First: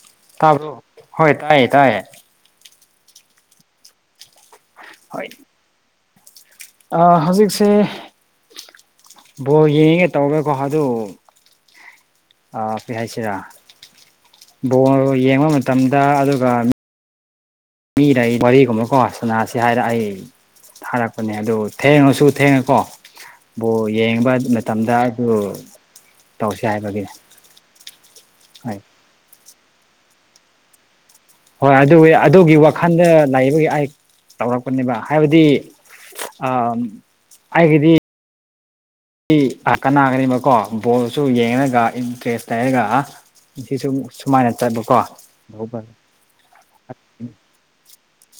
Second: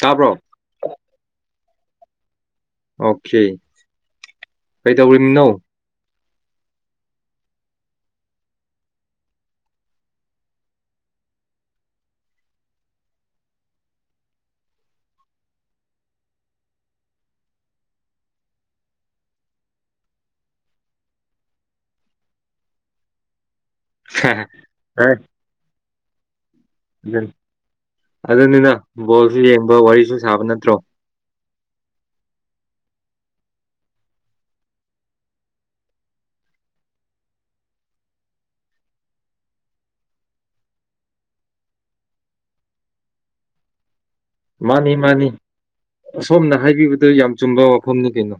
ꯇꯥꯕ꯭ꯔꯣ ꯇꯥꯕ ꯍꯣꯏ ꯇꯥꯏꯌꯦ ꯇꯥꯏꯌꯦ ꯑꯣꯀꯦ ꯀꯩꯗꯧꯔꯤꯃꯤꯅꯣ ꯑ ꯍꯧꯖꯤꯛꯁꯦ ꯕꯣꯜ ꯌꯦꯡꯒꯦ ꯇꯧꯔꯤꯑꯗꯨ ꯀꯔꯤ ꯍꯏꯁꯤꯔꯥ ꯕꯣꯜ ꯌꯦꯡꯕ ꯃꯇꯝꯗ ꯑꯗꯨꯒ ꯃꯤꯔ ꯋꯥꯔꯤꯔꯤꯒꯨꯝꯕꯀꯣ ꯁꯅꯥꯁꯤ ꯍꯥꯏꯔꯛ ꯑꯦ ꯊꯥꯔꯛꯄꯅꯦ ꯑꯗꯨ ꯊꯦꯡꯉꯁꯨ ꯊꯦꯡꯅꯀꯣ ꯌꯦꯡꯕ ꯃꯇꯝꯗ ꯑꯦ ꯑꯗꯨ ꯇꯧꯁꯤ ꯍꯥꯏꯕꯒꯤ ꯑꯗꯨ ꯑꯗꯨꯅꯤꯅ ꯍꯣꯏ ꯕꯣꯜꯁꯨ ꯌꯦꯡꯕ ꯋꯥꯔꯤꯁꯨ ꯁꯥꯕ ꯅꯠꯇ꯭ꯔꯣ ꯍꯣꯏ ꯑꯗꯨ ꯑꯗꯨꯒꯤ ꯋꯥꯈꯜꯗ ꯂꯩꯩꯕꯒꯤ ꯑꯩ ꯇꯧꯔꯛꯄꯅꯦꯕ ꯍꯥꯏꯕꯗꯤ ꯑ ꯑꯩꯒꯤꯗꯤ ꯁꯤ ꯀꯅꯥꯒꯅꯦꯕꯀꯣ ꯕꯣꯜꯁꯨ ꯌꯦꯡꯉꯒ ꯏꯟꯇꯔꯦꯁ ꯂꯩꯔꯒ ꯁꯤꯁꯨ ꯁꯨꯃꯥꯏꯅ ꯃꯥꯅꯤ ꯆꯠꯄꯀꯣ ꯃꯥꯅꯤ ꯑꯁꯣꯝꯅ ꯍꯥꯏꯕꯤꯕꯗꯨ ꯌꯥꯝ ꯆꯨꯝꯕ ꯋꯥꯐꯝꯅꯤ ꯀꯩꯅꯣ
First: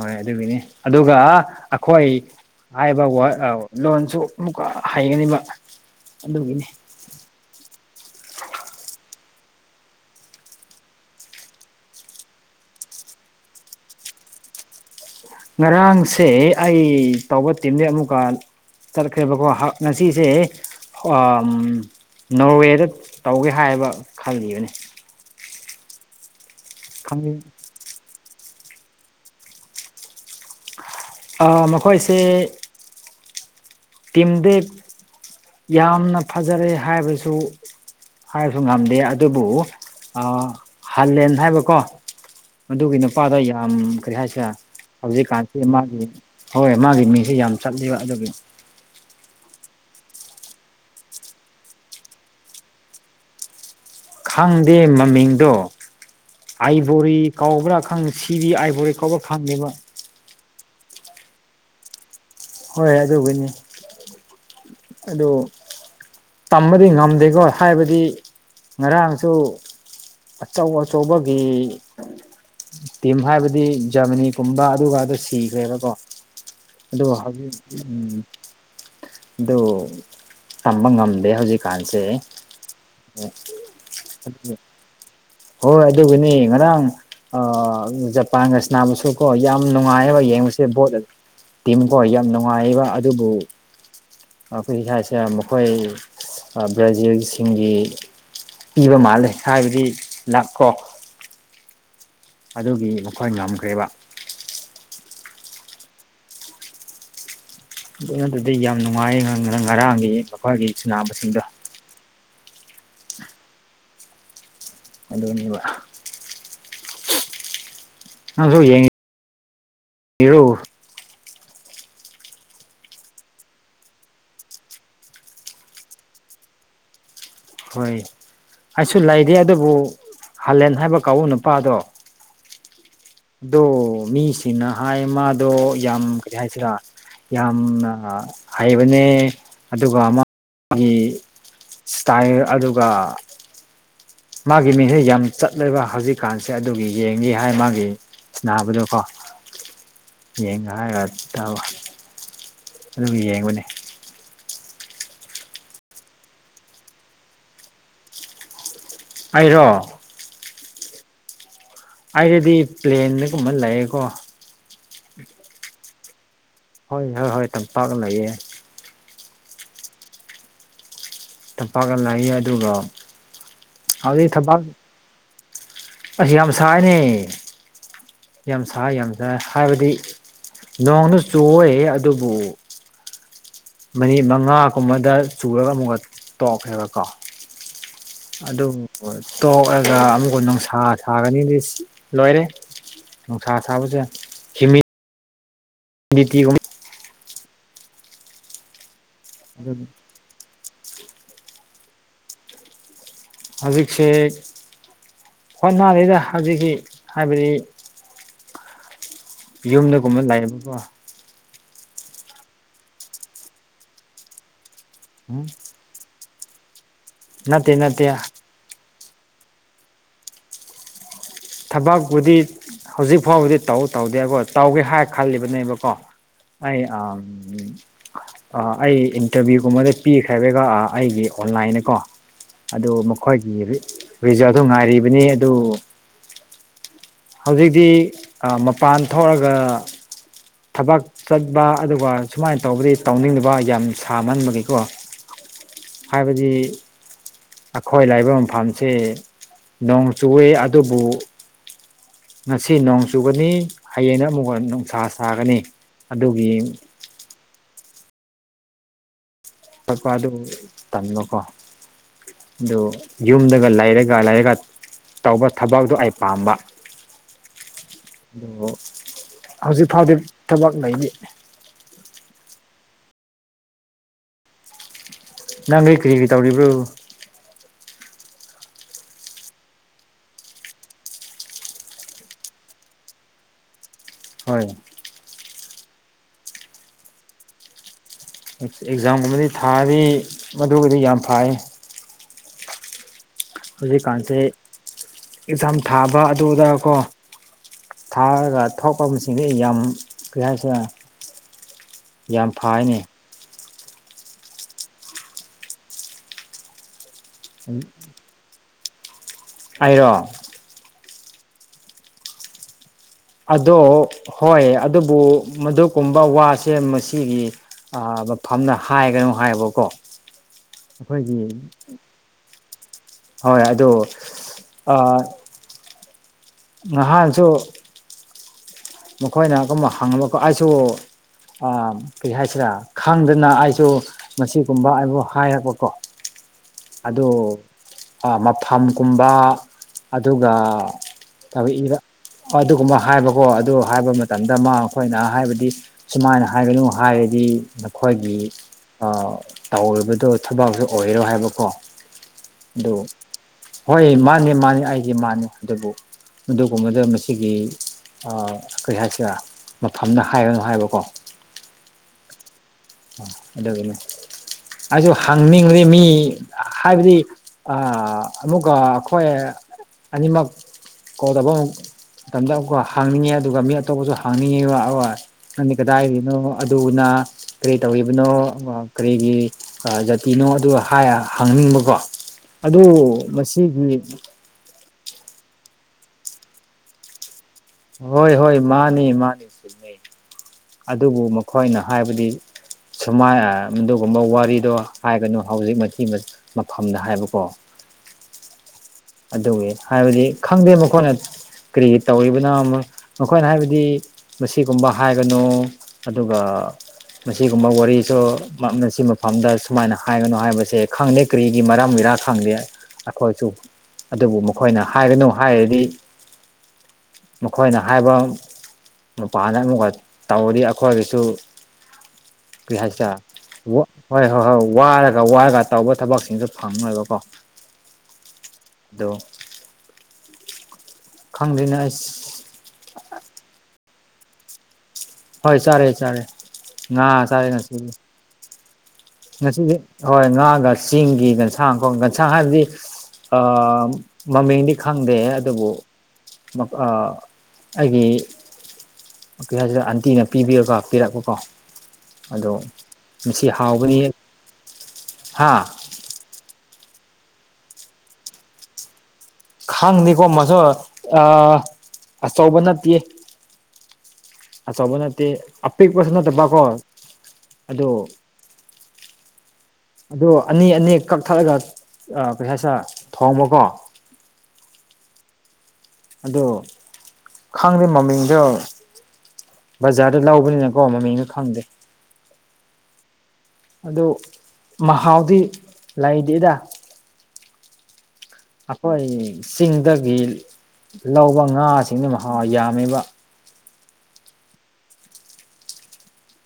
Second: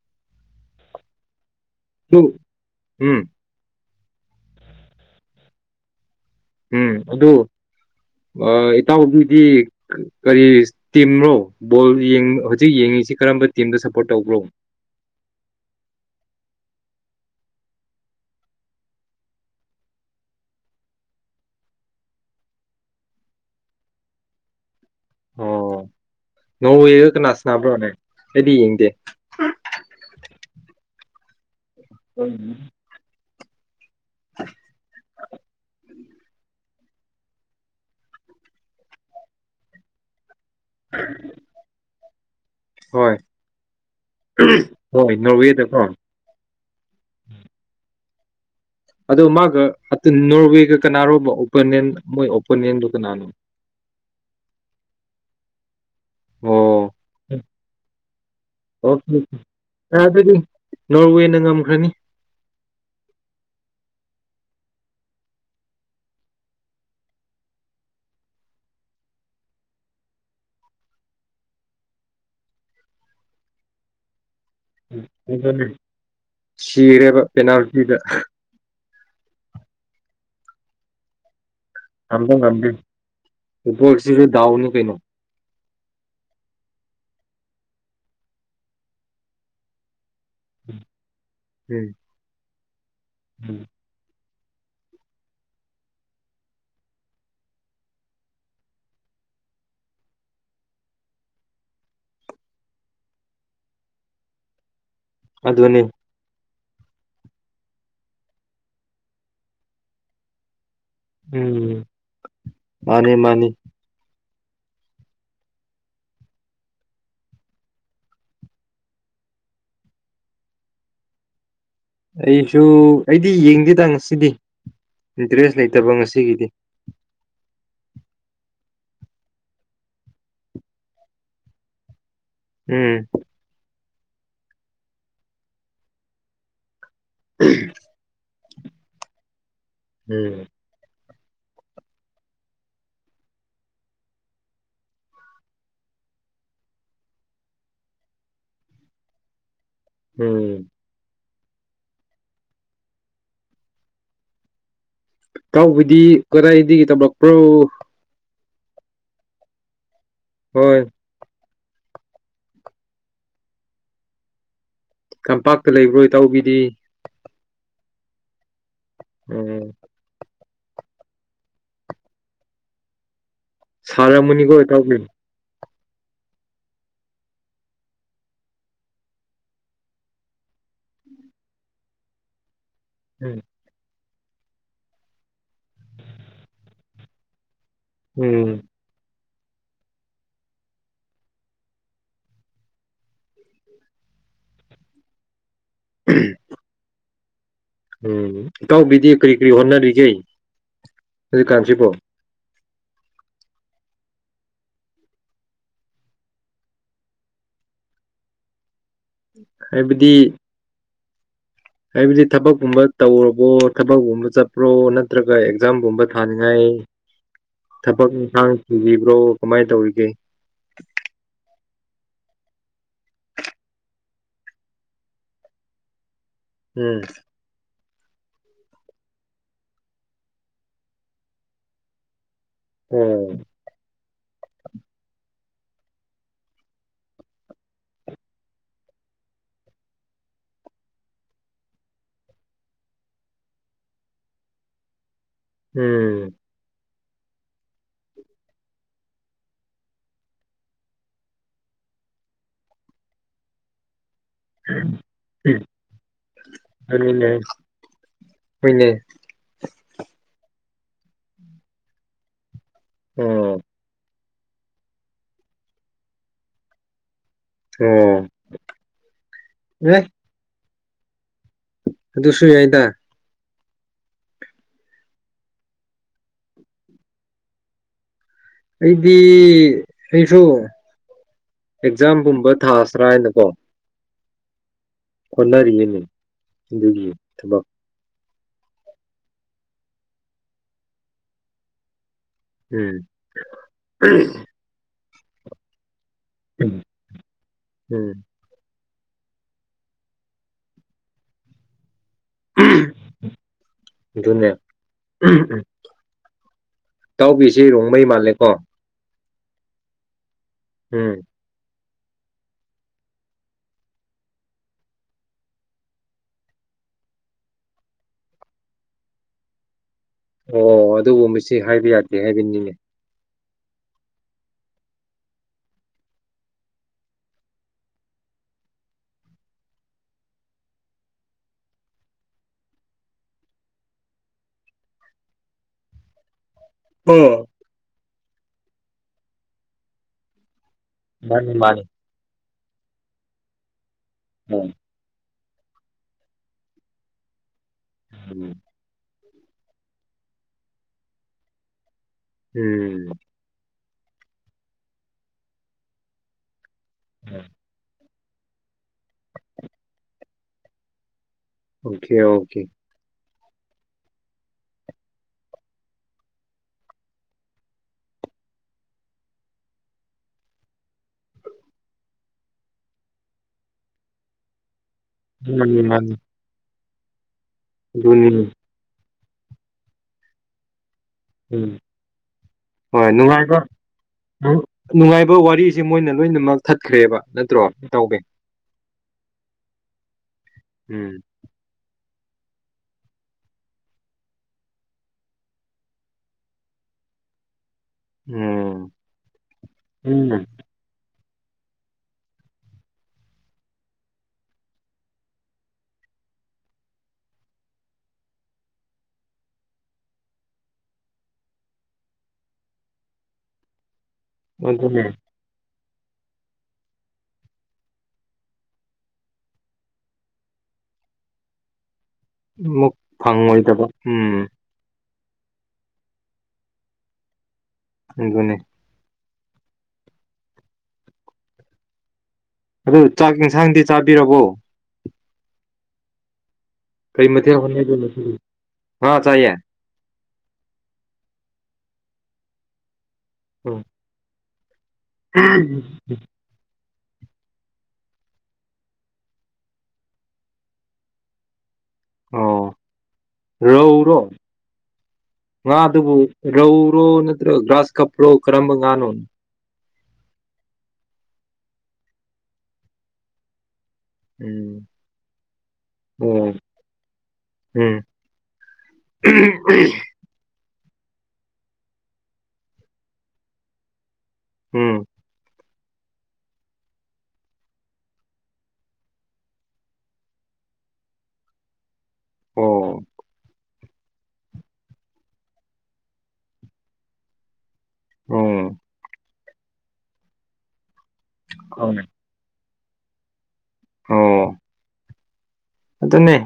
ꯍꯣꯏ ꯑꯗꯨꯒꯤꯅꯤ ꯑꯗꯨꯒ ꯑꯩꯈꯣꯏ ꯑꯗꯨ ꯍꯥꯏꯕ ꯎꯝ ꯋꯥ ꯂꯣꯟꯁꯨ ꯑꯃꯨꯛꯀ ꯍꯩꯒꯅꯤꯕ ꯑꯗꯨꯒꯤꯅꯤ ꯎꯝ ꯑꯗꯨꯗ [unintelligible] [inaudible] ꯏꯇꯥꯎꯕꯤꯗꯤ ꯀꯔꯤ ꯇꯤꯝꯅꯣ ꯕꯣꯜ ꯍꯧꯖꯤꯛ ꯌꯦꯡꯉꯤꯁꯤ ꯀꯔꯤ ꯀꯔꯝꯕ ꯇꯤꯝꯗ ꯁꯞꯄꯣꯔꯠ ꯇꯧꯕ꯭ꯔꯣ ꯉꯔꯥꯡꯁꯦ ꯑꯩ ꯇꯧꯕ ꯇꯤꯝꯗꯒꯤꯩ ꯑꯃꯨꯛꯀ ꯆꯠꯈ꯭ꯔꯦꯕꯀꯣ ꯉꯁꯤꯁꯦ ꯅꯣꯔꯋꯦꯗ ꯇꯧꯒꯦ ꯍꯥꯏꯕ ꯈꯜꯂꯤꯕꯅꯤ ꯑꯣ ꯅ ꯀꯅꯥ ꯁꯅꯥꯕ꯭ꯔꯣꯅꯦ ꯑꯩꯗꯤ ꯌꯦꯡꯗꯦ ꯃꯈꯣꯏꯁꯦ ꯇꯤꯝꯗꯦ ꯌꯥꯝꯅ ꯐꯖꯔꯦ ꯍꯥꯏꯕꯁꯨ ꯍꯥꯏꯕꯁꯨ ꯉꯝꯗꯦ ꯑꯗꯨꯕꯨ ꯍꯥꯂꯦꯟ ꯍꯥꯏꯕꯀꯣ ꯑꯗꯨꯒꯤ ꯍꯣꯏ ꯅꯨꯄꯥꯗꯣ ꯌꯥꯝ ꯀꯔꯤ ꯍꯥꯏꯁꯤꯦ ꯍꯣꯏ ꯍꯧꯖꯤꯛꯀꯥꯟꯁꯤ ꯅꯣꯔꯋꯦꯗꯀꯣ ꯃꯥꯒꯤ ꯍꯣꯏ ꯃꯥꯒꯤ ꯃꯤꯡꯁꯤ ꯌꯥꯝ ꯆꯠꯂꯤꯕ ꯑꯗꯨꯒꯤ ꯑꯗꯣ ꯃꯥꯒ ꯅꯣꯔꯋꯦꯒ ꯀꯅꯥꯔꯣꯕ ꯑꯣꯄꯣꯅꯦꯟ ꯃꯣꯏ ꯑꯣꯄꯣꯅꯦꯟꯗꯨ ꯀꯅꯥꯅꯣ ꯈꯪꯗꯦ ꯃꯃꯤꯡꯗꯣ ꯑꯥꯏ ꯑꯣ ꯕꯣꯔꯤ ꯀꯧꯕꯕ꯭ꯔꯥ ꯈꯪꯉ ꯁꯤꯗꯤ ꯑꯥꯏ ꯕꯣꯔꯤ ꯀꯧꯕ꯭ꯔꯥ ꯑꯣꯀꯦ ꯈꯪꯉꯦꯕ ꯑꯗꯨꯗꯤ ꯅꯣꯔꯋꯦꯅ ꯉꯝꯈ꯭ꯔꯅꯤ ꯍꯣꯏꯣꯏ ꯑꯗꯨꯗꯒꯅꯦ ꯑꯗꯨꯗ ꯇꯝꯕꯗꯤ ꯉꯝꯗꯦꯀꯣ ꯍꯥꯏꯕꯗꯤ ꯉꯔꯥꯡꯁꯨ ꯑꯆꯧ ꯑꯆꯧꯕꯒꯤ ꯇꯤꯝ ꯍꯥꯏꯕꯗꯤ ꯖꯔꯃꯅꯤ ꯀꯨꯝꯕ ꯑꯗꯨꯒꯗ ꯑꯗꯨꯅꯦ ꯁꯤꯈ꯭ꯔꯦꯕꯀꯣ ꯑꯗꯨ ꯁꯤꯔꯦꯕ ꯍꯧꯖꯤꯛ ꯄꯦꯅꯥꯜꯇꯤꯗ ꯎꯝ ꯑꯗꯨ ꯇꯝꯕ ꯉꯝꯗꯦ ꯍꯧꯖꯤꯛ ꯉꯝꯗ ꯉꯗ ꯎꯁꯤ ꯗꯗꯥꯎꯅꯤ ꯀꯩꯩꯅꯣ ꯍꯣꯏ ꯑꯗꯨꯕꯨꯅꯦ ꯉꯔꯥꯡ ꯑ ꯖꯄꯥꯟꯒꯁ ꯅꯥꯕꯁꯨ ꯀꯣ ꯌꯥꯝ ꯅꯨꯡꯉꯥꯏꯑꯕ ꯌꯦ ꯌꯦꯡꯕꯁꯦ ꯕꯣ ꯇꯤꯝꯀꯣ ꯎꯝ ꯌꯥꯝ ꯅꯨꯡꯉꯥꯏꯕ ꯑꯗꯨꯕꯨ ꯑꯩꯈꯣꯏ ꯏꯁꯁꯦ ꯃꯈꯣꯏ ꯕ꯭ꯔꯥꯖꯤꯜꯁꯤꯡꯒꯤ ꯏꯕ ꯃꯥꯜꯂꯦ ꯍꯥꯏꯕꯗꯤ ꯂꯥꯛꯀꯣ ꯑꯗꯨꯒꯤ ꯃꯈꯣꯏ ꯉꯝꯈ꯭ꯔꯦꯕ ꯑꯗꯅꯦꯅꯤ ꯑꯗꯨꯅ ꯑꯗꯨꯗꯤ ꯌꯥꯝ ꯅꯨꯡꯉꯥꯏ ꯉꯔꯥꯡꯒꯤ ꯃꯈꯣꯏꯒꯤ ꯁꯨꯅꯥꯕꯁꯤꯡꯗꯣ ꯎꯝ ꯃꯥꯅꯤ ꯃꯥꯅꯤ ꯑꯗꯨꯗꯅꯤ ꯌꯕ ꯑꯁꯨ ꯌꯦ ꯌꯦꯔꯨ ꯑꯩꯁꯨ ꯑꯩꯗꯤ ꯌꯦꯡꯗꯦꯗ ꯉꯁꯤꯗꯤ ꯏꯟꯇꯔꯦꯁ ꯂꯩꯇꯕ ꯉꯁꯤꯒꯤꯗꯤ ꯍꯣꯏ ꯑꯩꯁꯨ ꯂꯩꯔꯤ ꯑꯗꯨꯕꯨ ꯍꯥꯂꯦꯟ ꯍꯥꯏꯕ ꯀꯎ ꯅꯨꯄꯥꯗꯣ ꯎꯝ ꯑꯗꯣ ꯃꯤꯁꯤꯅ ꯍꯥꯏ ꯃꯥꯗꯣ ꯌꯥꯝ ꯀꯔꯤ ꯍꯥꯏꯁꯤꯔꯥ ꯌꯥꯝꯅ ꯍꯩꯕꯅꯦ ꯑꯗꯨꯒ ꯎꯝ ꯑꯃꯒꯤ ꯏꯁꯇꯥꯏꯜ ꯑꯗꯨꯒ ꯃꯥꯒꯤ ꯃꯤꯡꯁꯦ ꯌꯥꯝ ꯆꯠꯂꯦꯕ ꯍꯧꯖꯤꯛꯀꯥꯟꯁꯦ ꯑꯗꯨꯒꯤ ꯌꯦꯡꯉ ꯍꯥꯏ ꯃꯥꯒꯤ ꯅꯥꯕꯗꯣꯀꯣ ꯎꯝ ꯌꯦꯡ ꯉ ꯍꯥꯏꯔ ꯇꯕ ꯑꯗꯨꯒ ꯌꯦꯡꯕꯅꯤ ꯀꯥꯎꯕꯗꯤ ꯀꯗꯥꯏꯗꯒꯤ ꯇꯧꯂꯛꯄ꯭ꯔꯣ ꯑꯩꯔꯣ ꯍꯣꯏ ꯑꯩꯔꯗꯤ ꯄ꯭ꯂꯦꯟꯗꯒꯨꯝꯕ ꯂꯩꯌꯦꯀꯣ ꯀꯝꯄꯥꯛꯇ ꯂꯩꯕ꯭ꯔꯣꯏ ꯇꯧꯕꯤ ꯍꯣꯏ ꯍꯣꯏ ꯍꯣꯏ ꯇꯝꯄꯥꯛ ꯂꯩꯑꯦ ꯎꯝ ꯇꯝꯄꯥꯛꯒ ꯂꯥꯛꯏ ꯑꯗꯨꯒ ꯁꯔꯥ ꯃꯅꯤꯒꯣꯦ ꯇꯥꯎ ꯑꯁꯤ ꯌꯥꯝ ꯁꯥꯏꯅꯦ ꯌꯥꯝ ꯁꯥꯏ ꯌꯥꯝ ꯁꯥꯏ ꯍꯥꯏꯕꯗꯤ ꯅꯣꯡꯗ ꯆꯨ ꯑꯗꯨꯕꯨ ꯎꯝ ꯃꯅꯤ ꯃꯉꯥꯒꯨꯝꯕꯗ ꯆꯨꯔꯒ ꯑꯃꯨꯛꯀ ꯇꯣꯛꯈ꯭ꯔꯦꯕꯀꯣ ꯑꯗꯨꯗ ꯇꯣꯛꯂꯒ ꯑꯃꯨꯛꯀ ꯅꯨꯡꯁꯥ ꯁꯥꯒꯅꯤꯗꯤ ꯂꯣꯏꯔꯦ ꯅꯨꯡꯁꯥ ꯁꯥꯕꯁꯦ ꯍꯤꯃꯤ ꯗꯤꯇꯤꯒꯨꯝ [unintelligible] ꯎꯝ ꯏꯇꯥꯎꯕꯤꯗꯤ ꯀꯔꯤ ꯀꯔꯤ ꯑꯗꯨꯝ ꯍꯣꯠꯅꯔꯤꯒꯦ ꯍꯧꯖꯤꯛꯀꯥꯟꯁꯤꯕꯣ ꯍꯧꯖꯤꯛꯁꯦ ꯍꯣꯠꯅꯔꯤꯗ ꯍꯧꯖꯤꯛꯀꯤ ꯍꯥꯏꯕꯗꯤ ꯍꯥꯏꯕꯗꯤ ꯌꯨꯝꯗꯒꯨꯝꯕ ꯂꯩꯥꯛꯌꯦꯕꯀꯣ ꯍꯥꯏꯕꯗꯤ ꯊꯕꯛꯀꯨꯝꯕ ꯇꯧꯔꯕꯣ ꯊꯕꯛꯒꯨꯝꯕ ꯆꯠꯄ꯭ꯔꯣ ꯅꯠꯇ꯭ꯔꯒ ꯎꯝ ꯑꯦꯛꯖꯥꯝꯒꯨꯝꯕ ꯊꯥꯅꯤꯡꯉꯥꯏ ꯅꯠꯇꯦ ꯅꯠꯇꯦ ꯊꯕꯛ ꯏꯟꯁꯥꯡꯁꯤ ꯕ꯭ꯔꯣ ꯀꯃꯥꯏꯅ ꯇꯧꯔꯤꯒꯦ ꯊꯕꯛꯄꯨꯗꯤ ꯍꯧꯖꯤꯛ ꯐꯥꯎꯕꯗꯤ ꯇꯧ ꯇꯧꯗꯦꯀꯣ ꯇꯧꯒꯦ ꯍꯥꯏ ꯈꯜꯂꯤꯕꯅꯦꯕꯀꯣ ꯑꯩ ꯑ ꯎꯝ ꯑꯩ ꯏꯟꯇꯔꯚꯤꯌꯨꯒꯨꯝꯕꯗ ꯄꯤꯈ꯭ꯔ ꯍꯥꯏꯕꯒ ꯑꯩꯒꯤ ꯑꯣꯟꯂꯥꯏꯟꯅꯀꯣ ꯑꯗꯨ ꯑꯣ ꯃꯈꯣꯏꯒꯤ ꯔꯤꯖꯥꯇ ꯉꯥꯏꯔꯤꯕꯅꯤ ꯑꯗꯨ ꯍꯧꯖꯤꯛꯇꯤ ꯃꯄꯥꯟ ꯊꯣꯛꯑꯒ ꯊꯕꯛ ꯆꯠꯄ ꯑꯗꯨꯒ ꯁꯨꯃꯥꯏꯅ ꯇꯧꯕꯗꯤ ꯇꯧꯅꯤꯡꯗꯕ ꯌꯥꯝ ꯁꯥꯃꯟꯕꯒꯤꯀꯣ ꯎꯝ ꯐꯥꯏꯕꯖꯤ ꯑꯩꯈꯣꯏ ꯂꯩꯕ ꯃꯐꯝꯁꯤ ꯅꯣꯡ ꯆꯨꯏ ꯑꯗꯨꯕꯨ ꯉꯁꯤ ꯅꯣꯡ ꯆꯨꯒꯅꯤ ꯍꯌꯦꯡ ꯑꯃꯨꯛꯀ ꯅꯨꯡꯁꯥ ꯁꯥꯒꯅꯤ ꯑꯗꯨꯒꯤ ꯍꯅꯦ ꯄ ꯑꯗꯨ ꯇꯝꯂꯣꯀꯣ ꯑꯗꯨ ꯑꯣ ꯌꯨꯝꯗꯒ ꯂꯩꯔꯒ ꯂꯥꯏꯔꯤꯛꯀ ꯇꯧꯕ ꯊꯕꯛꯇꯣ ꯑꯩ ꯄꯥꯝꯕ ꯑꯣ ꯍꯧꯖꯤꯛ ꯐꯥꯎꯗꯤ ꯊꯕꯛ ꯂꯩꯔꯤ ꯑꯗꯨꯁꯨꯏ ꯌꯥꯏꯗ ꯅꯪꯩ ꯀꯔꯤ ꯀ ꯇꯧꯕ꯭ꯔꯣ ꯑꯩꯗꯤ ꯑꯩꯁꯨꯣ ꯑꯦꯛꯖꯥꯝꯒꯨꯝꯕ ꯊꯥꯁ꯭ꯔꯥ ꯍꯥꯏꯅꯀꯣ ꯍꯣꯏ ꯍꯣꯠꯅꯔꯤꯉꯅꯤ ꯑꯗꯨꯒꯤ ꯊꯕꯛ ꯑꯦꯛꯖꯥꯝꯒꯨꯝꯕꯗꯤ ꯊꯥꯗꯤ ꯃꯗꯨꯕꯨꯗꯤ ꯌꯥꯝ ꯐꯥꯏ ꯎꯝ ꯍꯧꯖꯤꯛꯀꯥꯟꯁꯦ ꯑꯦꯛꯖꯥꯝ ꯊꯥꯕ ꯑꯗꯨꯗꯀꯣ ꯎꯝ ꯊꯥꯔꯒ ꯑꯐꯥꯎ ꯄꯥꯕꯁꯤꯡꯁꯦ ꯑꯩ ꯌꯥꯝ ꯀꯔꯤ ꯍꯥꯏꯁꯤꯦ ꯌꯥꯝ ꯐꯅꯤ ꯑꯗꯨꯅꯦ ꯇꯥꯎꯕꯤꯁꯤ ꯔꯣꯡꯃꯩ ꯃꯥꯜꯂꯦꯀꯣ ꯑꯩꯔꯣ ꯎꯝ ꯑꯗꯣ ꯍꯣꯏ ꯑꯗꯨꯕꯨ ꯃꯗꯨꯒꯨꯝꯕ ꯋꯥꯁꯦ ꯃꯁꯤꯒꯤ ꯃꯐꯝꯗ ꯍꯥꯏꯒꯅꯨ ꯍꯥꯏꯌꯦꯕꯀꯣ ꯑꯣ ꯑꯗꯨꯕꯨ ꯃꯤ ꯍꯥꯏꯕ ꯌꯥꯗꯦ ꯍꯥꯏꯕꯤꯅꯤꯡꯉꯤ ꯍꯣꯏ ꯑꯗꯣ ꯑ ꯅꯍꯥꯟꯁꯨ ꯃꯈꯣꯏꯅꯒꯨꯝꯕ ꯍꯪꯉꯕꯀꯣ ꯑꯩꯁꯨ ꯑ ꯀꯩ ꯍꯥꯏꯁꯤꯔꯥ ꯈꯪꯗꯅ ꯑꯩꯁꯨ ꯃꯁꯤꯒꯨꯝꯕ ꯑꯩꯕꯨ ꯍꯥꯏꯔꯛꯄꯀꯣ ꯑꯗꯨ ꯑꯣ ꯃꯐꯝ ꯀꯨꯝꯕ ꯑꯗꯨꯒ ꯃꯥꯅꯤ ꯍ ꯑꯗꯨꯒꯨꯝꯕ ꯍꯥꯏꯕꯀꯣ ꯑꯗꯨ ꯍꯥꯏꯕ ꯃꯇꯝꯗ ꯃꯥ ꯎꯝ ꯑꯩꯈꯣꯏꯅ ꯍꯥꯏꯕꯗꯤ ꯍꯥꯏꯗꯤ ꯁꯨꯃꯥꯏꯅ ꯍꯥꯏꯒꯅꯨ ꯍꯥꯏꯔꯗꯤ ꯅꯈꯣꯏꯒꯤ ꯇꯧꯔꯤꯕꯗꯣ ꯊꯕꯛꯁꯨ ꯑꯣꯏꯔꯣ ꯍꯥꯏꯕꯀꯣ ꯑꯗꯨ ꯎꯝ ꯍꯣꯏ ꯃꯥꯅꯤ ꯃꯥꯅꯤ ꯑꯩꯗꯤ ꯃꯥꯅꯤ ꯑꯗꯨꯕꯨ ꯃꯗꯨꯒꯨꯝꯕꯗ ꯃꯁꯤꯒꯤ ꯀꯔꯤ ꯍꯥꯏꯁꯤꯔ ꯃꯐꯝꯗ ꯍꯥꯏꯒꯅꯣ ꯍꯥꯏꯕꯀꯣ ꯑꯣꯀꯦ ꯑꯣꯀꯦ ꯑꯗꯨꯅꯤ ꯑꯩꯁꯨ ꯍꯪꯅꯤꯡꯕꯗꯤ ꯃꯤ ꯍꯥꯏꯕꯗꯤ ꯑꯃꯨꯛꯀ ꯑꯩꯈꯣꯏ ꯑꯅꯤꯃꯛ ꯀꯧꯗꯕ ꯑꯃꯨꯛ ꯃꯇꯝꯗ ꯑꯃꯨ ꯍꯥꯡꯅꯤꯡꯉꯦ ꯑꯗꯨꯒ ꯃꯤ ꯑꯇꯣꯞꯄꯁꯨ ꯍꯥꯡꯅꯤꯡꯉꯦ ꯋꯥ ꯅꯪꯗꯤ ꯃꯥꯅꯤ ꯃꯥꯅꯤ ꯀꯗꯥꯏꯔꯤꯅꯣ ꯑꯗꯨꯅ ꯀꯔꯤ ꯇꯧꯔꯤꯕꯅꯣ ꯑꯗꯨꯅꯤ ꯀꯔꯤꯒꯤ ꯖꯥꯄꯤꯅꯣ ꯑꯗꯨꯒ ꯍꯥꯏ ꯎꯝ ꯍꯪꯅꯤꯡꯕꯀꯣ ꯑꯗꯨ ꯍꯣꯏ ꯅꯨꯡꯉꯥꯏꯕ ꯃꯁꯤꯒꯤ ꯅꯨꯡ- ꯅꯨꯡꯉꯥꯏꯕ ꯋꯥꯔꯤꯁꯦ ꯃꯣꯏꯅ ꯂꯣꯏꯅꯃꯛ ꯊꯠꯈ꯭ꯔꯦꯕ ꯅꯠꯇ꯭ꯔꯣ ꯇꯧꯒꯦ ꯍꯣꯏ ꯍꯣꯏ ꯃꯥꯅꯤ ꯃꯥꯅꯤ ꯆꯨꯝꯅꯩ ꯎꯝ ꯑꯗꯨꯕꯨ ꯃꯈꯣꯏꯅ ꯍꯥꯏꯕꯗꯤ ꯁꯨꯃꯥꯏ ꯑꯗꯨꯒꯨꯝꯕ ꯋꯥꯔꯤꯗꯣ ꯍꯥꯏꯒꯅꯨ ꯍꯧꯖꯤꯛ ꯃꯤ ꯃꯐꯝꯗ ꯍꯥꯏꯕꯀꯣ ꯎꯝ ꯑꯗꯨꯒꯤ ꯍꯥꯏꯕꯗꯤ ꯎꯝ ꯈꯪꯗꯦ ꯃꯈꯣꯏꯅ ꯀꯔꯤ ꯇꯧꯔꯤꯕꯅꯣ ꯃꯈꯣꯏꯅ ꯍꯥꯏꯕꯗꯤ ꯃꯁꯤꯒꯨꯝꯕ ꯍꯥꯏꯒꯅꯨ ꯑꯗꯨꯒ ꯑꯥ ꯃꯁꯤꯒꯨꯝꯕ ꯋꯥꯔꯤꯁꯨ ꯃꯁꯤ ꯃꯐꯝꯗ ꯁꯨꯃꯥꯏꯅ ꯍꯥꯏꯒꯅꯣ ꯍꯥꯏꯕꯁꯦ ꯈꯪꯗꯦ ꯀꯔꯤꯒꯤ ꯃꯔꯝ ꯑꯣꯏꯔ ꯈ ꯑꯩ ꯑꯗꯨꯕꯨ ꯃꯈꯣꯏꯅ ꯑꯗꯨꯅꯦ ꯍꯥꯏꯒꯅꯨ ꯍꯥꯏꯔꯗꯤ ꯃꯈꯣꯏꯅ ꯍꯥꯏꯕ ꯅꯨꯄꯥꯥꯟꯗ ꯑꯃꯨꯛꯀ ꯇꯧꯔꯤ ꯑꯩꯈꯣꯏꯒꯤꯁꯨ ꯑꯃꯨꯛ ꯥꯏꯁ ꯐꯪꯉꯣꯏꯗꯕ ꯍꯣꯏ ꯍꯣꯏ ꯎꯝ ꯍꯣꯏ ꯋꯥꯔ ꯈ ꯋꯥꯔꯒ ꯇꯧꯕ ꯊꯕꯛꯁꯤꯡꯁꯨ ꯐꯪꯉꯣꯏꯕꯀꯣ ꯏꯒꯅꯦ ꯗꯣ ꯈꯪꯗꯅ ꯑꯩ ꯑꯗꯨ ꯆꯥꯛ ꯌꯦꯟꯁꯥꯡꯗꯤ ꯆꯥꯕꯤꯔꯕꯣ ꯍꯣꯏ ꯆꯔꯦ ꯆꯔꯦ ꯉ ꯆꯔꯦ ꯅ ꯁꯤ ꯍꯥ ꯆꯥꯏꯌꯦ ꯍꯣꯏ ꯉꯥꯒ ꯆꯤꯡꯒꯤ ꯟꯁꯥꯡꯈꯣ ꯟꯁꯥꯡ ꯍꯥꯏꯕꯗꯤ ꯃꯃꯤꯡꯗꯤ ꯈꯪꯗꯦ ꯑꯗꯨꯕꯨ ꯑꯩꯒꯤ ꯁꯤꯗ ꯑꯟꯇꯤꯅ ꯄꯤꯕꯤꯔꯒ ꯄꯤꯔꯛꯄꯀꯣ ꯑꯗꯣ ꯃꯁꯤꯁꯤ ꯍꯥꯎ ꯌꯔꯣ ꯉꯥꯗꯨꯕꯨ ꯔꯧꯔꯣ ꯅꯠꯇ꯭ꯔꯣꯒ꯭ꯔꯥꯁ ꯀꯞ꯭ꯔꯣ ꯀꯔꯝꯕ ꯉꯅꯣ ꯈꯪꯅꯤꯀꯣ ꯃꯁꯨ ꯑ ꯑꯆꯧꯕ ꯅꯠꯇꯦ ꯎꯝ ꯑꯆꯧꯕ ꯅꯠꯇꯦ ꯑꯄꯤꯛꯄꯁꯨ ꯑꯣ ꯅꯠꯇꯕꯀꯣ ꯑꯗꯨ ꯎꯝ ꯑꯗꯨ ꯑꯅꯤ ꯑꯅꯤ ꯀꯛꯊꯠꯂꯒ ꯄꯩꯁꯥ ꯁꯥ ꯊꯣꯡꯕꯀꯣ ꯎꯝ ꯑ ꯈꯪꯗꯦ ꯃꯃꯤꯡꯗꯣ ꯕꯖꯥꯔꯗ ꯂꯧꯕꯅꯤꯅꯀꯣ ꯃꯃꯤꯡꯁꯨ ꯈꯪꯗꯦ ꯑꯣꯝ ꯑꯗꯨ ꯃꯍꯥꯎꯗꯤ ꯂꯩꯇꯦꯗ ꯎꯝ ꯆꯤꯡꯗꯒꯤ ꯂꯧꯕ ꯉꯥꯁꯤꯡꯅ ꯃꯍꯥꯎ ꯌꯥꯝꯃꯤꯕ ꯑꯣ ꯑꯗꯨꯅꯦ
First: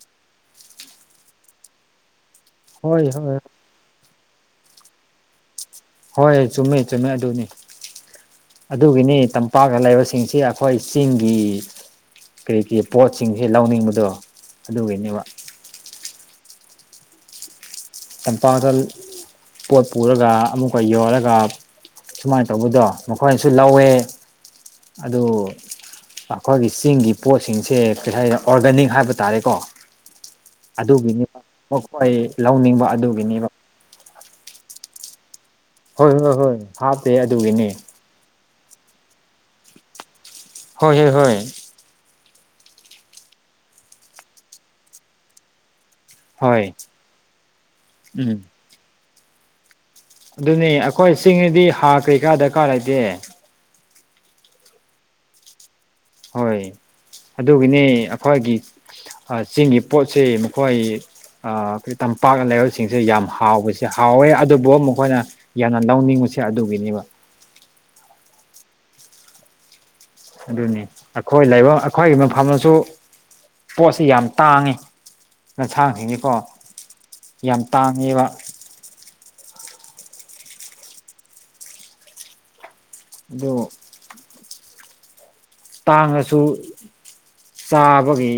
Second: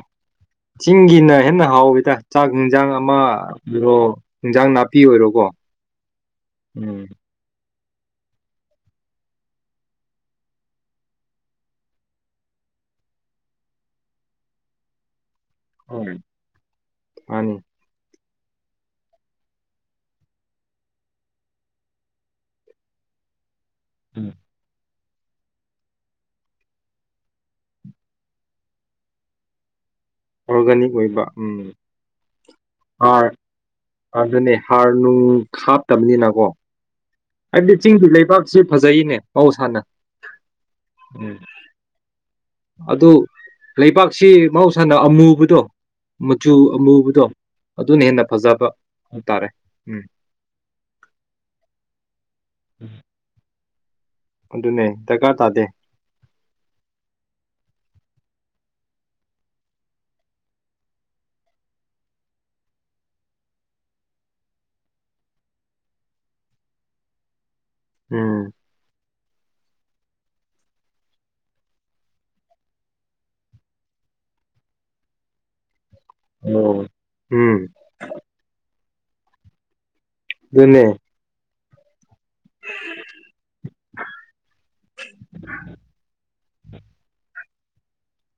ꯆꯤꯡꯒꯤꯅ ꯍꯦꯟꯅ ꯍꯥꯎꯋꯗ ꯆꯥꯛ ꯌꯦꯟꯖꯥꯡ ꯍꯣꯏ ꯑꯃ ꯍꯣꯏ ꯑꯣꯏꯔꯣ ꯏꯟꯖꯥꯡ ꯅꯥꯄꯤ ꯑꯣꯏꯔꯣꯀꯣ ꯍꯣꯏ ꯆꯨꯝꯃꯦ ꯎꯝ ꯆꯨꯝꯃꯦ ꯑꯗꯨꯅꯤ ꯑꯗꯨꯒꯤꯅꯤ ꯇꯝꯄꯥꯛꯀ ꯂꯩꯕꯁꯤꯡꯁꯤ ꯑꯩꯈꯣꯏ ꯆꯤꯡꯒꯤ ꯀꯔꯤ ꯀꯔꯤ ꯄꯣꯠꯁꯤꯡꯁꯦ ꯂꯧꯅꯤꯡꯕꯗꯣ ꯑꯗꯨꯒꯤꯅꯦꯕ ꯎꯃ ꯃꯥꯏꯅꯤ ꯆꯝ ꯄꯥꯒꯜ ꯄꯣꯠ ꯄꯨꯔꯒ ꯑꯃꯨꯛꯀ ꯌꯣꯜꯂꯒ ꯁꯨꯃꯥꯏꯅ ꯇꯧꯕꯗꯣ ꯃꯈꯣꯏꯅ ꯁꯨ ꯂꯧꯋꯦ ꯑꯗꯨ ꯑꯩꯈꯣꯏꯒꯤ ꯆꯤꯡꯒꯤ ꯄꯣꯠꯁꯤꯡꯁꯦ ꯀꯔꯤ ꯍꯥꯏ ꯑꯣꯔꯒꯥꯅꯤꯛ ꯍꯥꯏꯕ ꯇꯥꯔꯦꯀꯣ ꯑꯣꯔꯒꯥꯅꯤꯛ ꯑꯣꯏꯕ ꯑꯗꯨꯒꯤꯅꯤꯕ ꯎꯝ ꯃꯈꯣꯏ ꯂꯧꯅꯤꯡꯕ ꯑꯗꯨꯒꯤꯅꯦꯕ ꯑꯗꯅꯦ ꯍꯥꯔꯅꯨ ꯍꯣꯏ ꯍꯣꯏ ꯍꯣꯏ ꯍꯥ ꯍꯥꯏꯕꯗꯤ ꯆꯤꯡꯒꯤ ꯂꯩꯕꯥꯛꯁꯤ ꯐꯖꯩꯅꯦ ꯃꯍꯧꯁꯥꯅ ꯍꯣꯏ ꯍꯣꯏ ꯎꯝ ꯍꯣꯏ ꯑꯗꯨ ꯂꯩꯕꯥꯛꯁꯤ ꯃꯍꯧꯁꯥꯅ ꯑꯃꯨꯕꯗꯣ ꯃꯆꯨ ꯍꯣꯏ ꯑꯃꯨꯕꯗꯣ ꯑꯗꯨꯅ ꯍꯦꯟꯅ ꯎꯝ ꯐꯖꯕ ꯍꯥꯏꯇꯥꯥꯔꯦ ꯎꯝ ꯑꯗꯨꯅꯤ ꯑꯩꯈꯣꯏ ꯆꯤꯡꯗꯤ ꯍꯥ ꯀꯔꯤꯀꯥ ꯗꯔꯀꯥꯔ ꯂꯩꯇꯦ ꯑꯗꯨꯅꯦ ꯗꯔꯀꯥꯔ ꯇꯥꯗꯦ ꯍꯣꯏ ꯑꯗꯨꯒꯤꯅꯦ ꯑꯩꯈꯣꯏꯒꯤ ꯆꯤꯡꯒꯤ ꯄꯣꯠꯁꯤ ꯃꯈꯣꯏ ꯑꯩꯣꯏ ꯇꯝꯄꯥꯛ ꯂꯩꯕꯁꯤꯡꯁꯦ ꯌꯥꯝ ꯍꯥꯎꯕꯁꯤꯦ ꯍꯥꯎꯋꯦ ꯑꯗꯨꯕꯨ ꯃꯈꯣꯏꯅ ꯌꯥꯝꯅ ꯂꯧꯅꯤꯡ ꯁꯦ ꯑꯗꯨꯒꯤꯅꯦꯕ ꯎꯝ ꯑꯗꯨꯅꯤ ꯑꯩꯈꯣꯏ ꯂꯩꯕ ꯑꯩꯈꯣꯏꯒꯤ ꯃꯐꯝꯗꯁꯨ ꯄꯣꯠꯁꯤ ꯌꯥꯝ ꯇꯥꯡꯉꯤ ꯂꯁꯥꯡꯁꯤꯅꯤꯀꯣ ꯑꯣ ꯎꯝ ꯌꯥꯝ ꯇꯥꯡꯉꯦꯕ ꯑꯗꯨꯅꯦ ꯑꯗꯨꯗ ꯇꯥꯡꯉꯁꯨ ꯆꯥꯕꯒꯤ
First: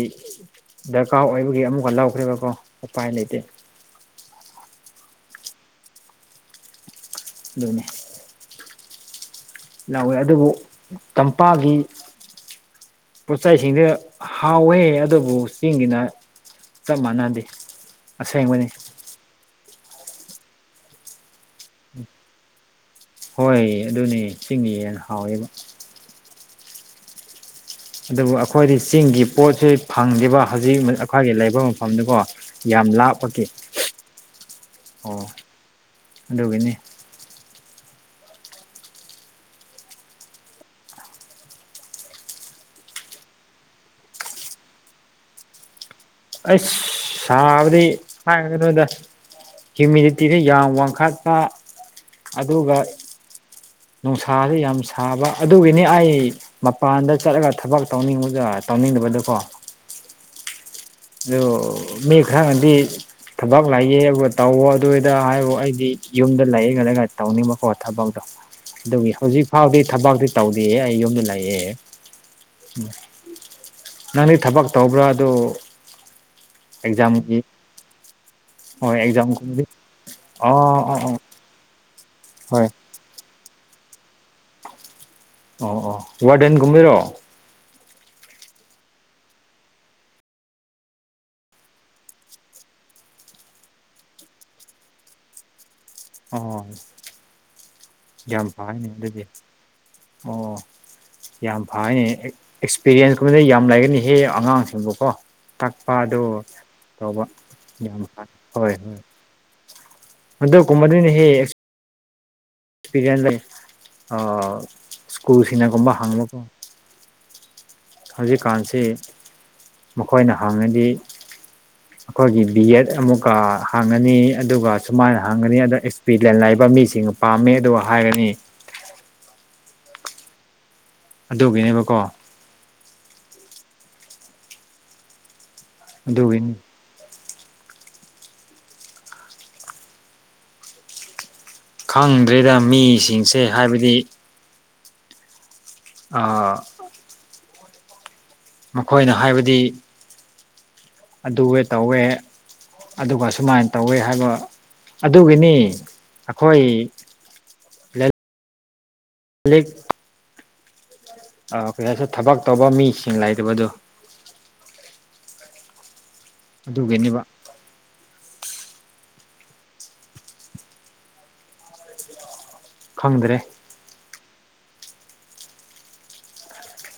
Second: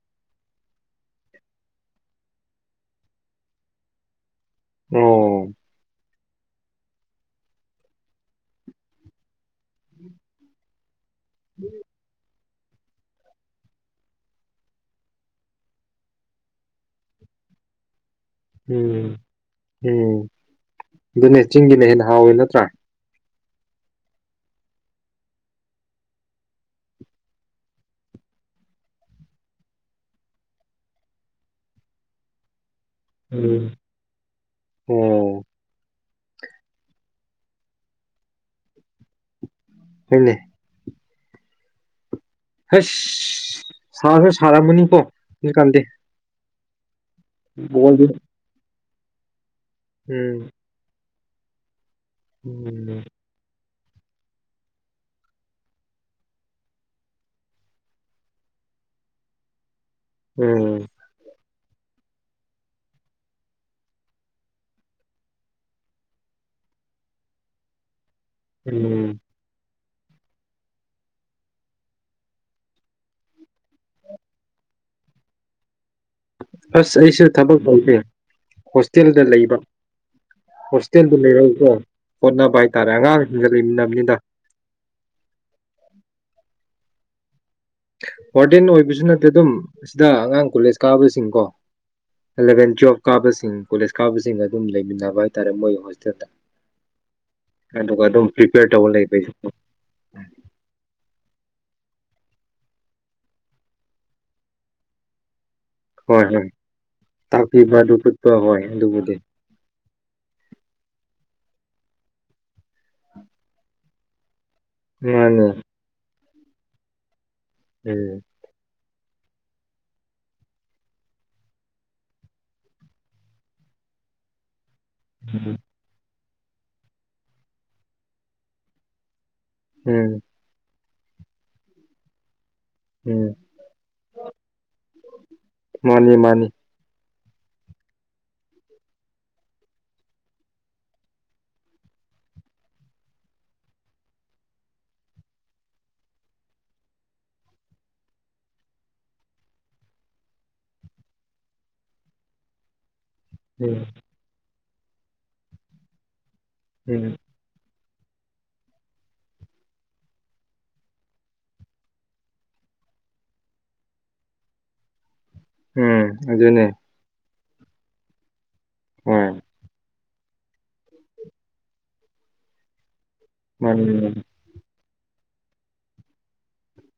ꯗꯔꯀꯥꯔ ꯑꯣꯏꯕꯒꯤ ꯑꯃꯨꯛꯀ ꯂꯧꯈ꯭ꯔꯦꯕꯀꯣ ꯎꯄꯥꯏ ꯂꯩꯇꯦ ꯑꯣ ꯑꯗꯨꯅꯦ ꯂꯧꯥꯎꯋꯦ ꯑꯗꯨꯕꯨ ꯆꯝꯄꯥꯒꯤ ꯄꯣꯠꯆ ꯆꯩꯁꯤꯡꯁꯦ ꯍꯥꯎꯋꯦ ꯑꯗꯨꯕꯨ ꯆꯤꯡꯒꯤꯅ ꯆꯞ ꯃꯥꯟꯅꯗꯦ ꯑꯁꯦꯡꯕꯅꯤ ꯎꯝ ꯎꯝ ꯑꯗꯨꯅꯦ ꯆꯤꯡꯒꯤꯅ ꯍꯦ ꯍꯥꯎꯋꯦ ꯅꯠꯇ꯭ꯔꯥ ꯍꯣꯏ ꯑꯗꯨꯅꯦ ꯆꯤꯡ ꯍꯦꯟꯅ ꯍꯥꯎꯋꯦꯕ ꯑꯗꯨꯕꯨ ꯑꯩꯈꯣꯏꯗꯤ ꯆꯤꯡꯒꯤ ꯄꯣꯠꯁꯤ ꯐꯪꯗꯕ ꯍꯧꯖꯤꯛ ꯑꯩꯈꯣꯏꯒꯤ ꯂꯩꯕ ꯃꯐꯝꯗꯨꯀꯣ ꯌꯥꯝ ꯂꯥꯞꯄꯒꯦ ꯎꯝ ꯑꯣ ꯗꯧꯕꯅꯦ ꯍꯅꯦ ꯍꯁ ꯁꯥꯔꯁꯨ ꯁꯥꯔꯝꯃꯅꯤꯀꯣ ꯑꯗꯨꯀꯥꯟꯗꯦ ꯑꯩꯁ ꯁꯥꯕꯗꯤ ꯍꯥꯏꯒꯅꯣꯗ ꯍꯤꯌꯨꯃꯤꯗꯤꯇꯤꯤꯁꯦ ꯎꯝ ꯌꯥꯝ ꯋꯥꯡꯈꯠꯄ ꯎꯝ ꯅꯨꯡꯁꯥꯥꯁ ꯌꯥꯝ ꯁꯥꯕ ꯑꯗꯨꯒꯤꯅꯤ ꯑꯩ ꯃꯄꯥꯟꯗ ꯆꯠꯂꯒ ꯊꯕꯛ ꯇꯧꯅꯤꯡꯕ ꯇꯧꯅꯤꯡ ꯕꯗꯨꯀꯣ ꯎꯝ ꯃ ꯈꯔꯥꯟꯗꯤ ꯊꯕꯛ ꯂꯩꯌꯦꯦ ꯑꯗꯨꯒ ꯇꯧꯋꯣ ꯑꯗꯨꯏꯗ ꯍꯥꯏꯕꯨ ꯑꯩꯗꯤ ꯌꯨꯝꯗ ꯂꯩꯌꯦꯒꯗꯒ ꯇꯧꯅꯤꯡꯕꯀꯣ ꯊꯕꯛ ꯑꯗꯨꯒꯤ ꯎꯝ ꯍꯧꯖꯤꯛ ꯐꯥꯎꯗꯤ ꯊꯕꯛꯇꯤ ꯇꯧꯗꯦ ꯑꯩ ꯌꯨꯝꯗ ꯂꯥꯛꯑꯦ ꯎꯝ ꯅꯪꯗꯤ ꯊꯕꯛ ꯇꯧꯕ꯭ꯔꯥ ꯑꯗꯨ ꯑꯁ ꯑꯩꯁꯨ ꯑꯦꯛꯖꯥꯝꯒꯤ ꯊꯕꯛ ꯇꯧꯁꯤꯦ ꯍꯣꯏ ꯍꯣꯁꯇꯦꯜꯗ ꯂꯩꯕ ꯑꯦꯛꯖꯥꯝꯒꯨꯝꯕꯗꯤ ꯑꯣ ꯑꯣ ꯍꯣꯁꯇꯦꯜꯗ ꯑꯣ ꯂꯩꯔꯎꯀ꯭ꯔꯣ ꯍꯣꯠꯅꯕ ꯍꯣꯏ ꯍꯥꯏꯇꯥꯔꯦ ꯑꯉꯥꯡꯁꯤꯡꯒ ꯂꯩꯃꯤꯟꯅꯕꯅꯤꯗ ꯑꯣ ꯑꯣ ꯋꯥꯔꯗꯦꯟꯒꯨꯝꯕꯤꯔꯣ ꯋꯥꯔꯗꯦꯟ ꯑꯣꯏꯕꯁꯨ ꯅꯠꯇꯦ ꯑꯗꯨꯝ ꯑꯁꯤꯗ ꯑꯉꯥꯡ ꯀꯣꯂꯦꯖ ꯀꯥꯕꯁꯤꯡꯀꯣ ꯑꯦꯂꯚꯦꯟ ꯇꯨꯋꯦꯜꯐ ꯀꯥꯕꯁꯤꯡ ꯀꯣꯂꯦꯖ ꯀꯥꯕꯁꯤꯡ ꯑꯗꯨꯝ ꯂꯩꯃꯤꯟꯅꯕ ꯍꯥꯏꯇꯥꯔꯦ ꯃꯣꯏ ꯑꯣ [unintelligible] ꯌꯥꯝ ꯐꯥꯅꯦ ꯇꯧꯔ ꯂꯩꯕ ꯑꯗꯨꯗꯤ ꯑꯩꯁꯨ ꯑꯣ ꯌꯥꯝ ꯐꯅꯤ ꯑꯦꯛꯁꯄꯤꯔꯤꯌꯦꯟꯁꯀꯨꯝꯕꯅ ꯌꯥꯝ ꯂꯩꯒꯅꯤꯍꯦ ꯑꯉꯥꯡꯁꯤꯡꯕꯨꯀꯣ ꯇꯥꯛꯄ ꯍꯣꯏ ꯑꯗꯨꯣ ꯍꯣꯏ ꯇꯧꯕ ꯇꯥꯛꯄꯤꯕ ꯑꯗꯨ ꯌꯥꯝ ꯍꯣꯏ ꯎꯠꯄ ꯍꯣꯏ ꯑꯗꯨꯕꯨꯗꯤ ꯑꯗꯨꯀꯨꯝꯕꯗꯨꯍꯦ ꯄꯤꯒ ꯂꯩ ꯁ꯭ꯀꯨꯜ ꯃꯥꯅꯦ ꯁꯤꯅꯒꯨꯝꯕ ꯍꯥꯡꯕꯒ ꯎꯝ ꯍꯧꯖꯤꯛꯀꯥꯟꯁꯤ ꯃꯈꯣꯏꯅ ꯍꯪꯉꯗꯤ ꯑꯩꯈꯣꯏꯒꯤ ꯕꯤ ꯑꯦꯗ ꯑꯃꯨꯛꯀ ꯍꯥꯡꯉꯅꯤ ꯑꯗꯨꯒ ꯁꯨꯃꯥꯏꯅ ꯍꯪꯒꯅꯤ ꯑꯗ ꯑꯦꯛꯁꯄꯤꯔꯤꯌꯦꯟ ꯂꯩꯕ ꯃꯤꯁꯤꯡꯅ ꯄꯥꯝꯃꯦ ꯑꯗꯨꯒ ꯍꯥꯏꯔꯅꯤ ꯍꯝ ꯑꯗꯨꯒꯤꯅꯦꯕꯀꯣ ꯎꯝ ꯃꯥꯅꯤ ꯃꯥꯅꯤ ꯑꯗꯨꯒꯤꯅꯤ ꯈꯪꯗ꯭ꯔꯦꯗ ꯃꯤꯁꯤꯡꯁꯦ ꯍꯥꯏꯕꯗꯤ ꯑꯥ ꯃꯈꯣꯏꯅ ꯍꯥꯏꯕꯗꯤ ꯑꯗꯨ ꯇꯧꯋꯦ ꯑꯗꯨꯒ ꯁꯨꯃꯥꯏꯅ ꯎꯝ ꯇꯧꯋꯦ ꯍꯥꯏꯕ ꯑꯗꯨꯒꯤꯅꯤ ꯑꯩꯈꯣꯏ ꯎꯝ ꯂꯤ ꯑ ꯀꯩꯁ ꯊꯕꯛ ꯇꯧꯕ ꯃꯤꯁꯤꯡ ꯂꯩꯇꯕꯗꯣ ꯎꯝ ꯑꯗꯨꯅꯦ ꯑꯗꯨꯒꯤꯅꯦꯕ ꯎꯝ ꯈꯪꯗ꯭ꯔꯦ ꯎꯝ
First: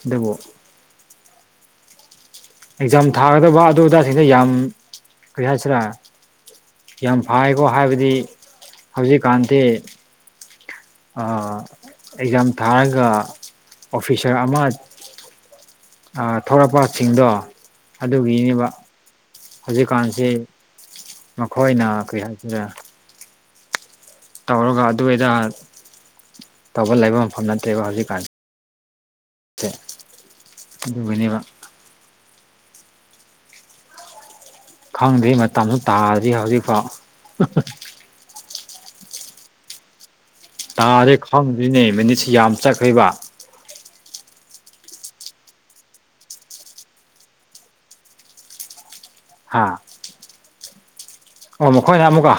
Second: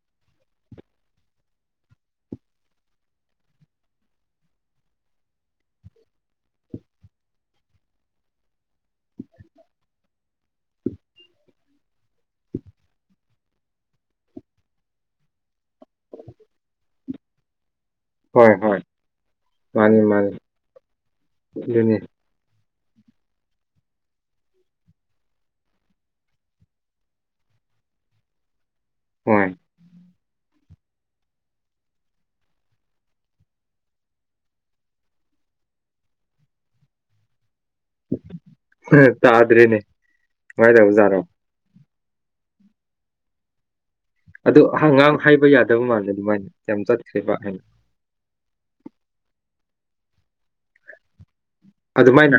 ꯗꯨꯕꯨ ꯑꯦꯛꯖꯥꯝ ꯊꯥꯒꯗꯕ ꯑꯗꯨ ꯑꯗꯥꯁꯤꯡꯗ ꯌꯥꯝ ꯀꯔꯤ ꯍꯥꯏꯁꯤꯔꯥ ꯌꯥꯝ ꯐꯥꯏꯀꯣ ꯍꯥꯏꯕꯗꯤ ꯍꯧꯖꯤꯛꯀꯥꯟꯗꯤ ꯑꯦꯛꯖꯥꯝ ꯊꯥꯔꯒ ꯑꯣꯐꯤꯁꯥꯔ ꯑꯃ ꯊꯂꯛꯄꯁꯤꯡꯗꯣ ꯍꯣꯏ ꯑꯗꯨꯒꯤꯅꯦꯕ ꯍꯣꯏ ꯃꯥꯅꯤ ꯍꯧꯖꯤꯛꯀꯥꯟꯁꯤ ꯃꯥꯅꯤ ꯃꯈꯣꯏꯅ ꯑꯗꯨꯅꯤ ꯀꯔꯤ ꯍꯥꯏꯁꯤꯔꯦ ꯇꯧꯔꯒ ꯑꯗꯨꯋꯥꯏꯗ ꯇꯧꯕ ꯂꯩꯕ ꯃꯐꯝ ꯅꯠꯇꯦꯕ ꯍꯧꯖꯤꯛꯀꯥꯟ ꯍꯣꯏ ꯑꯗꯨꯒꯤꯅꯦꯕ ꯈꯪꯗ꯭ꯔꯤ ꯃꯇꯝꯁꯨ ꯇꯥꯗꯤ ꯍꯧꯖꯤꯛꯐꯥꯎ ꯇꯥꯗ꯭ꯔꯦꯅꯦ ꯀꯃꯥꯏ ꯇꯥꯔꯦ ꯇꯧꯕꯖꯥꯠꯅꯣ ꯈꯪꯗ꯭ꯔꯦꯅꯦ ꯃꯤꯅꯤꯠꯁꯤ ꯌꯥꯝ ꯆꯠꯈ꯭ꯔꯕ ꯑꯗꯨ ꯑꯉꯥꯡ ꯍꯥꯏꯕ ꯌꯥꯗꯕ ꯃꯥꯜꯂꯦ ꯑꯗꯨꯃꯥꯏꯅ ꯌꯥꯝ ꯆꯠꯈ꯭ꯔꯦꯕ ꯑꯩꯅ ꯍꯥꯥ ꯑꯣ ꯃꯈꯣꯏꯅ ꯑꯃꯨꯛꯀ ꯑꯗꯨꯃꯥꯏꯅ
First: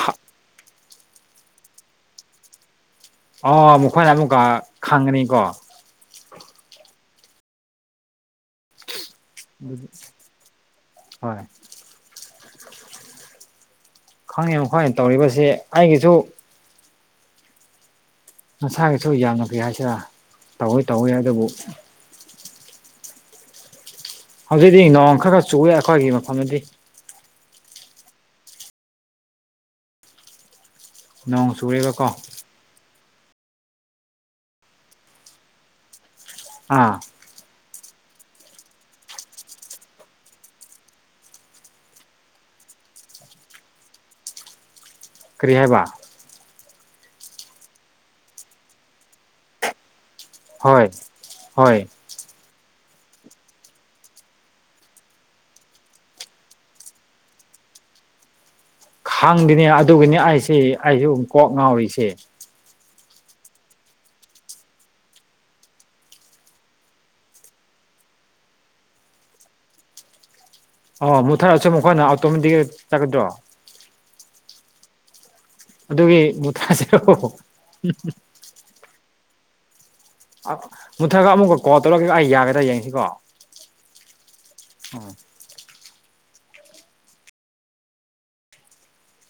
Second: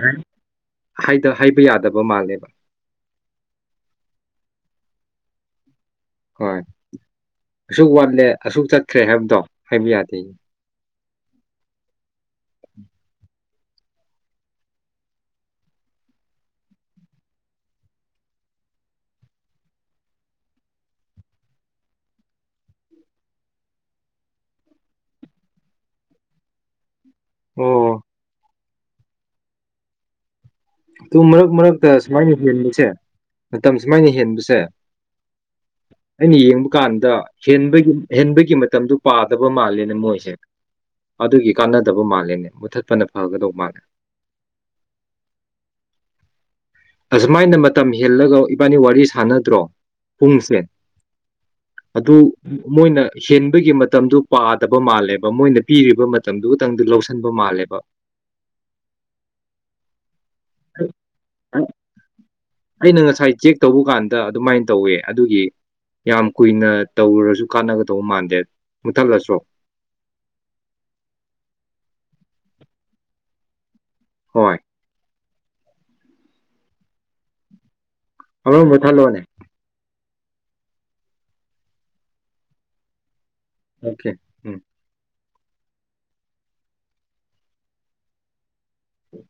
ꯍꯥꯏꯕ ꯌꯥꯗꯕ ꯃꯥꯜꯂꯦꯕ ꯑꯣ ꯃꯈꯣꯏꯅ ꯑꯃꯨꯛꯀ ꯈꯪꯉꯅꯤꯀꯣ ꯍꯣꯏ ꯑꯁꯨꯛ ꯋꯥꯠꯂꯦ ꯑꯁꯨꯛ ꯆꯠꯇꯈ꯭ꯔꯦ ꯍꯥꯏꯕꯗꯣ ꯍꯥꯏꯕ ꯌꯥꯗꯦꯅꯦ ꯍꯣꯏ ꯈꯪꯉꯦ ꯈꯪꯉꯦ ꯇꯧꯔꯤꯕꯁꯤꯦ ꯑꯩꯒꯤꯁꯨ ꯅꯁꯥꯒꯤꯁꯨ ꯌꯥꯝꯅ ꯐꯤ ꯍꯥꯏꯁꯤꯔ ꯇꯧꯋꯤ ꯇꯧꯋꯤ ꯑꯗꯨꯕꯨ ꯍꯧꯖꯤꯛꯇꯤ ꯅꯣꯡ ꯈꯔ ꯈꯔ ꯆꯨꯞꯑꯦ ꯑꯩꯈꯣꯏꯒꯤ ꯃꯐꯝꯗꯗꯤ ꯑꯣ ꯇꯨ ꯃꯔꯛ ꯅꯣꯡ ꯃꯔꯛ ꯆꯨꯔꯦꯕꯀꯣ ꯊꯁꯃꯥꯏ ꯐꯁ ꯃꯇꯝ ꯁꯨꯃꯥꯏꯅ ꯍꯦꯟꯕꯁꯦ ꯑꯩꯅ ꯌꯦꯡꯕ ꯑꯥ ꯀꯥꯟꯗ ꯍꯦꯟꯕꯒꯤ ꯑꯍꯦꯟꯕꯒꯤ ꯃꯇꯝꯗꯨ ꯄꯥꯗꯕ ꯃꯥꯜꯂꯦꯅꯦ ꯃꯣꯏꯁꯦ ꯑꯗꯨꯒꯤ ꯀꯥꯟꯅꯗꯕ ꯃꯥꯜꯂꯦꯅꯦ ꯃꯨꯊꯠꯄꯅ ꯐꯒꯗꯧ ꯃꯥꯜꯂꯦ [unintelligible] ꯀꯩ ꯍꯥꯌꯕꯥ ꯑꯁꯨꯃꯥꯏꯅ ꯃꯇꯝ ꯍꯦꯜꯂꯒ ꯏꯕꯥꯅꯤ ꯋꯥꯔꯤ ꯁꯥꯟꯅꯗ꯭ꯔꯣ ꯄꯨꯡꯁꯦ ꯍꯣꯏ ꯍꯣꯏ ꯑꯗꯨ ꯃꯣꯏꯅ ꯍꯦꯟꯕꯒꯤ ꯃꯇꯝꯗꯨ ꯄꯥꯗꯕ ꯃꯥꯜꯂꯦꯕ ꯃꯣꯏꯅ ꯄꯤꯔꯤꯕ ꯃꯇꯝꯗꯨ ꯈꯇꯪꯗꯤ ꯂꯧꯁꯤꯟꯕ ꯃꯥꯜꯂꯦꯕ ꯈꯪꯗꯅꯦ ꯑꯗꯨꯒꯅꯤ ꯑꯩꯁꯦ ꯑꯩꯁꯨꯨ ꯀꯣꯛ ꯉꯥꯎꯔꯤꯁꯦ ꯑꯩꯅ ꯉꯁꯥꯏ ꯆꯦꯛ ꯇꯧꯕ ꯀꯥꯟꯗ ꯑꯗꯨꯃꯥꯏꯅ ꯇꯧꯋꯦ ꯑꯗꯨꯒꯤ ꯌꯥꯝ ꯀꯨꯏꯅ ꯇꯧꯨꯔꯁꯨ ꯀꯥꯟꯅꯒꯗꯧꯕ ꯃꯥꯟꯗꯦ ꯃꯨꯊꯠꯂꯁꯨ꯭ꯔꯣ ꯑꯣ ꯃꯨꯛꯊꯔꯁꯨ ꯃꯈꯣꯏꯅ ꯑꯣꯇꯣꯃꯦꯇꯤꯛ ꯆꯠꯀꯗ꯭ꯔꯣ ꯍꯣꯏ ꯑꯗꯨꯒꯤ ꯃꯨꯊꯥꯁꯦ ꯑ ꯃꯊꯥꯜꯂꯣꯅꯦ ꯃꯨꯊꯒ ꯑꯃꯨꯛꯀ ꯀꯣꯜ ꯇꯧꯔꯒꯦ ꯑꯩ ꯌꯥꯒꯗ꯭ꯔꯥ ꯌꯦꯡꯁꯤꯀꯣ ꯑꯣꯀꯦ ꯎꯝ ꯎꯝ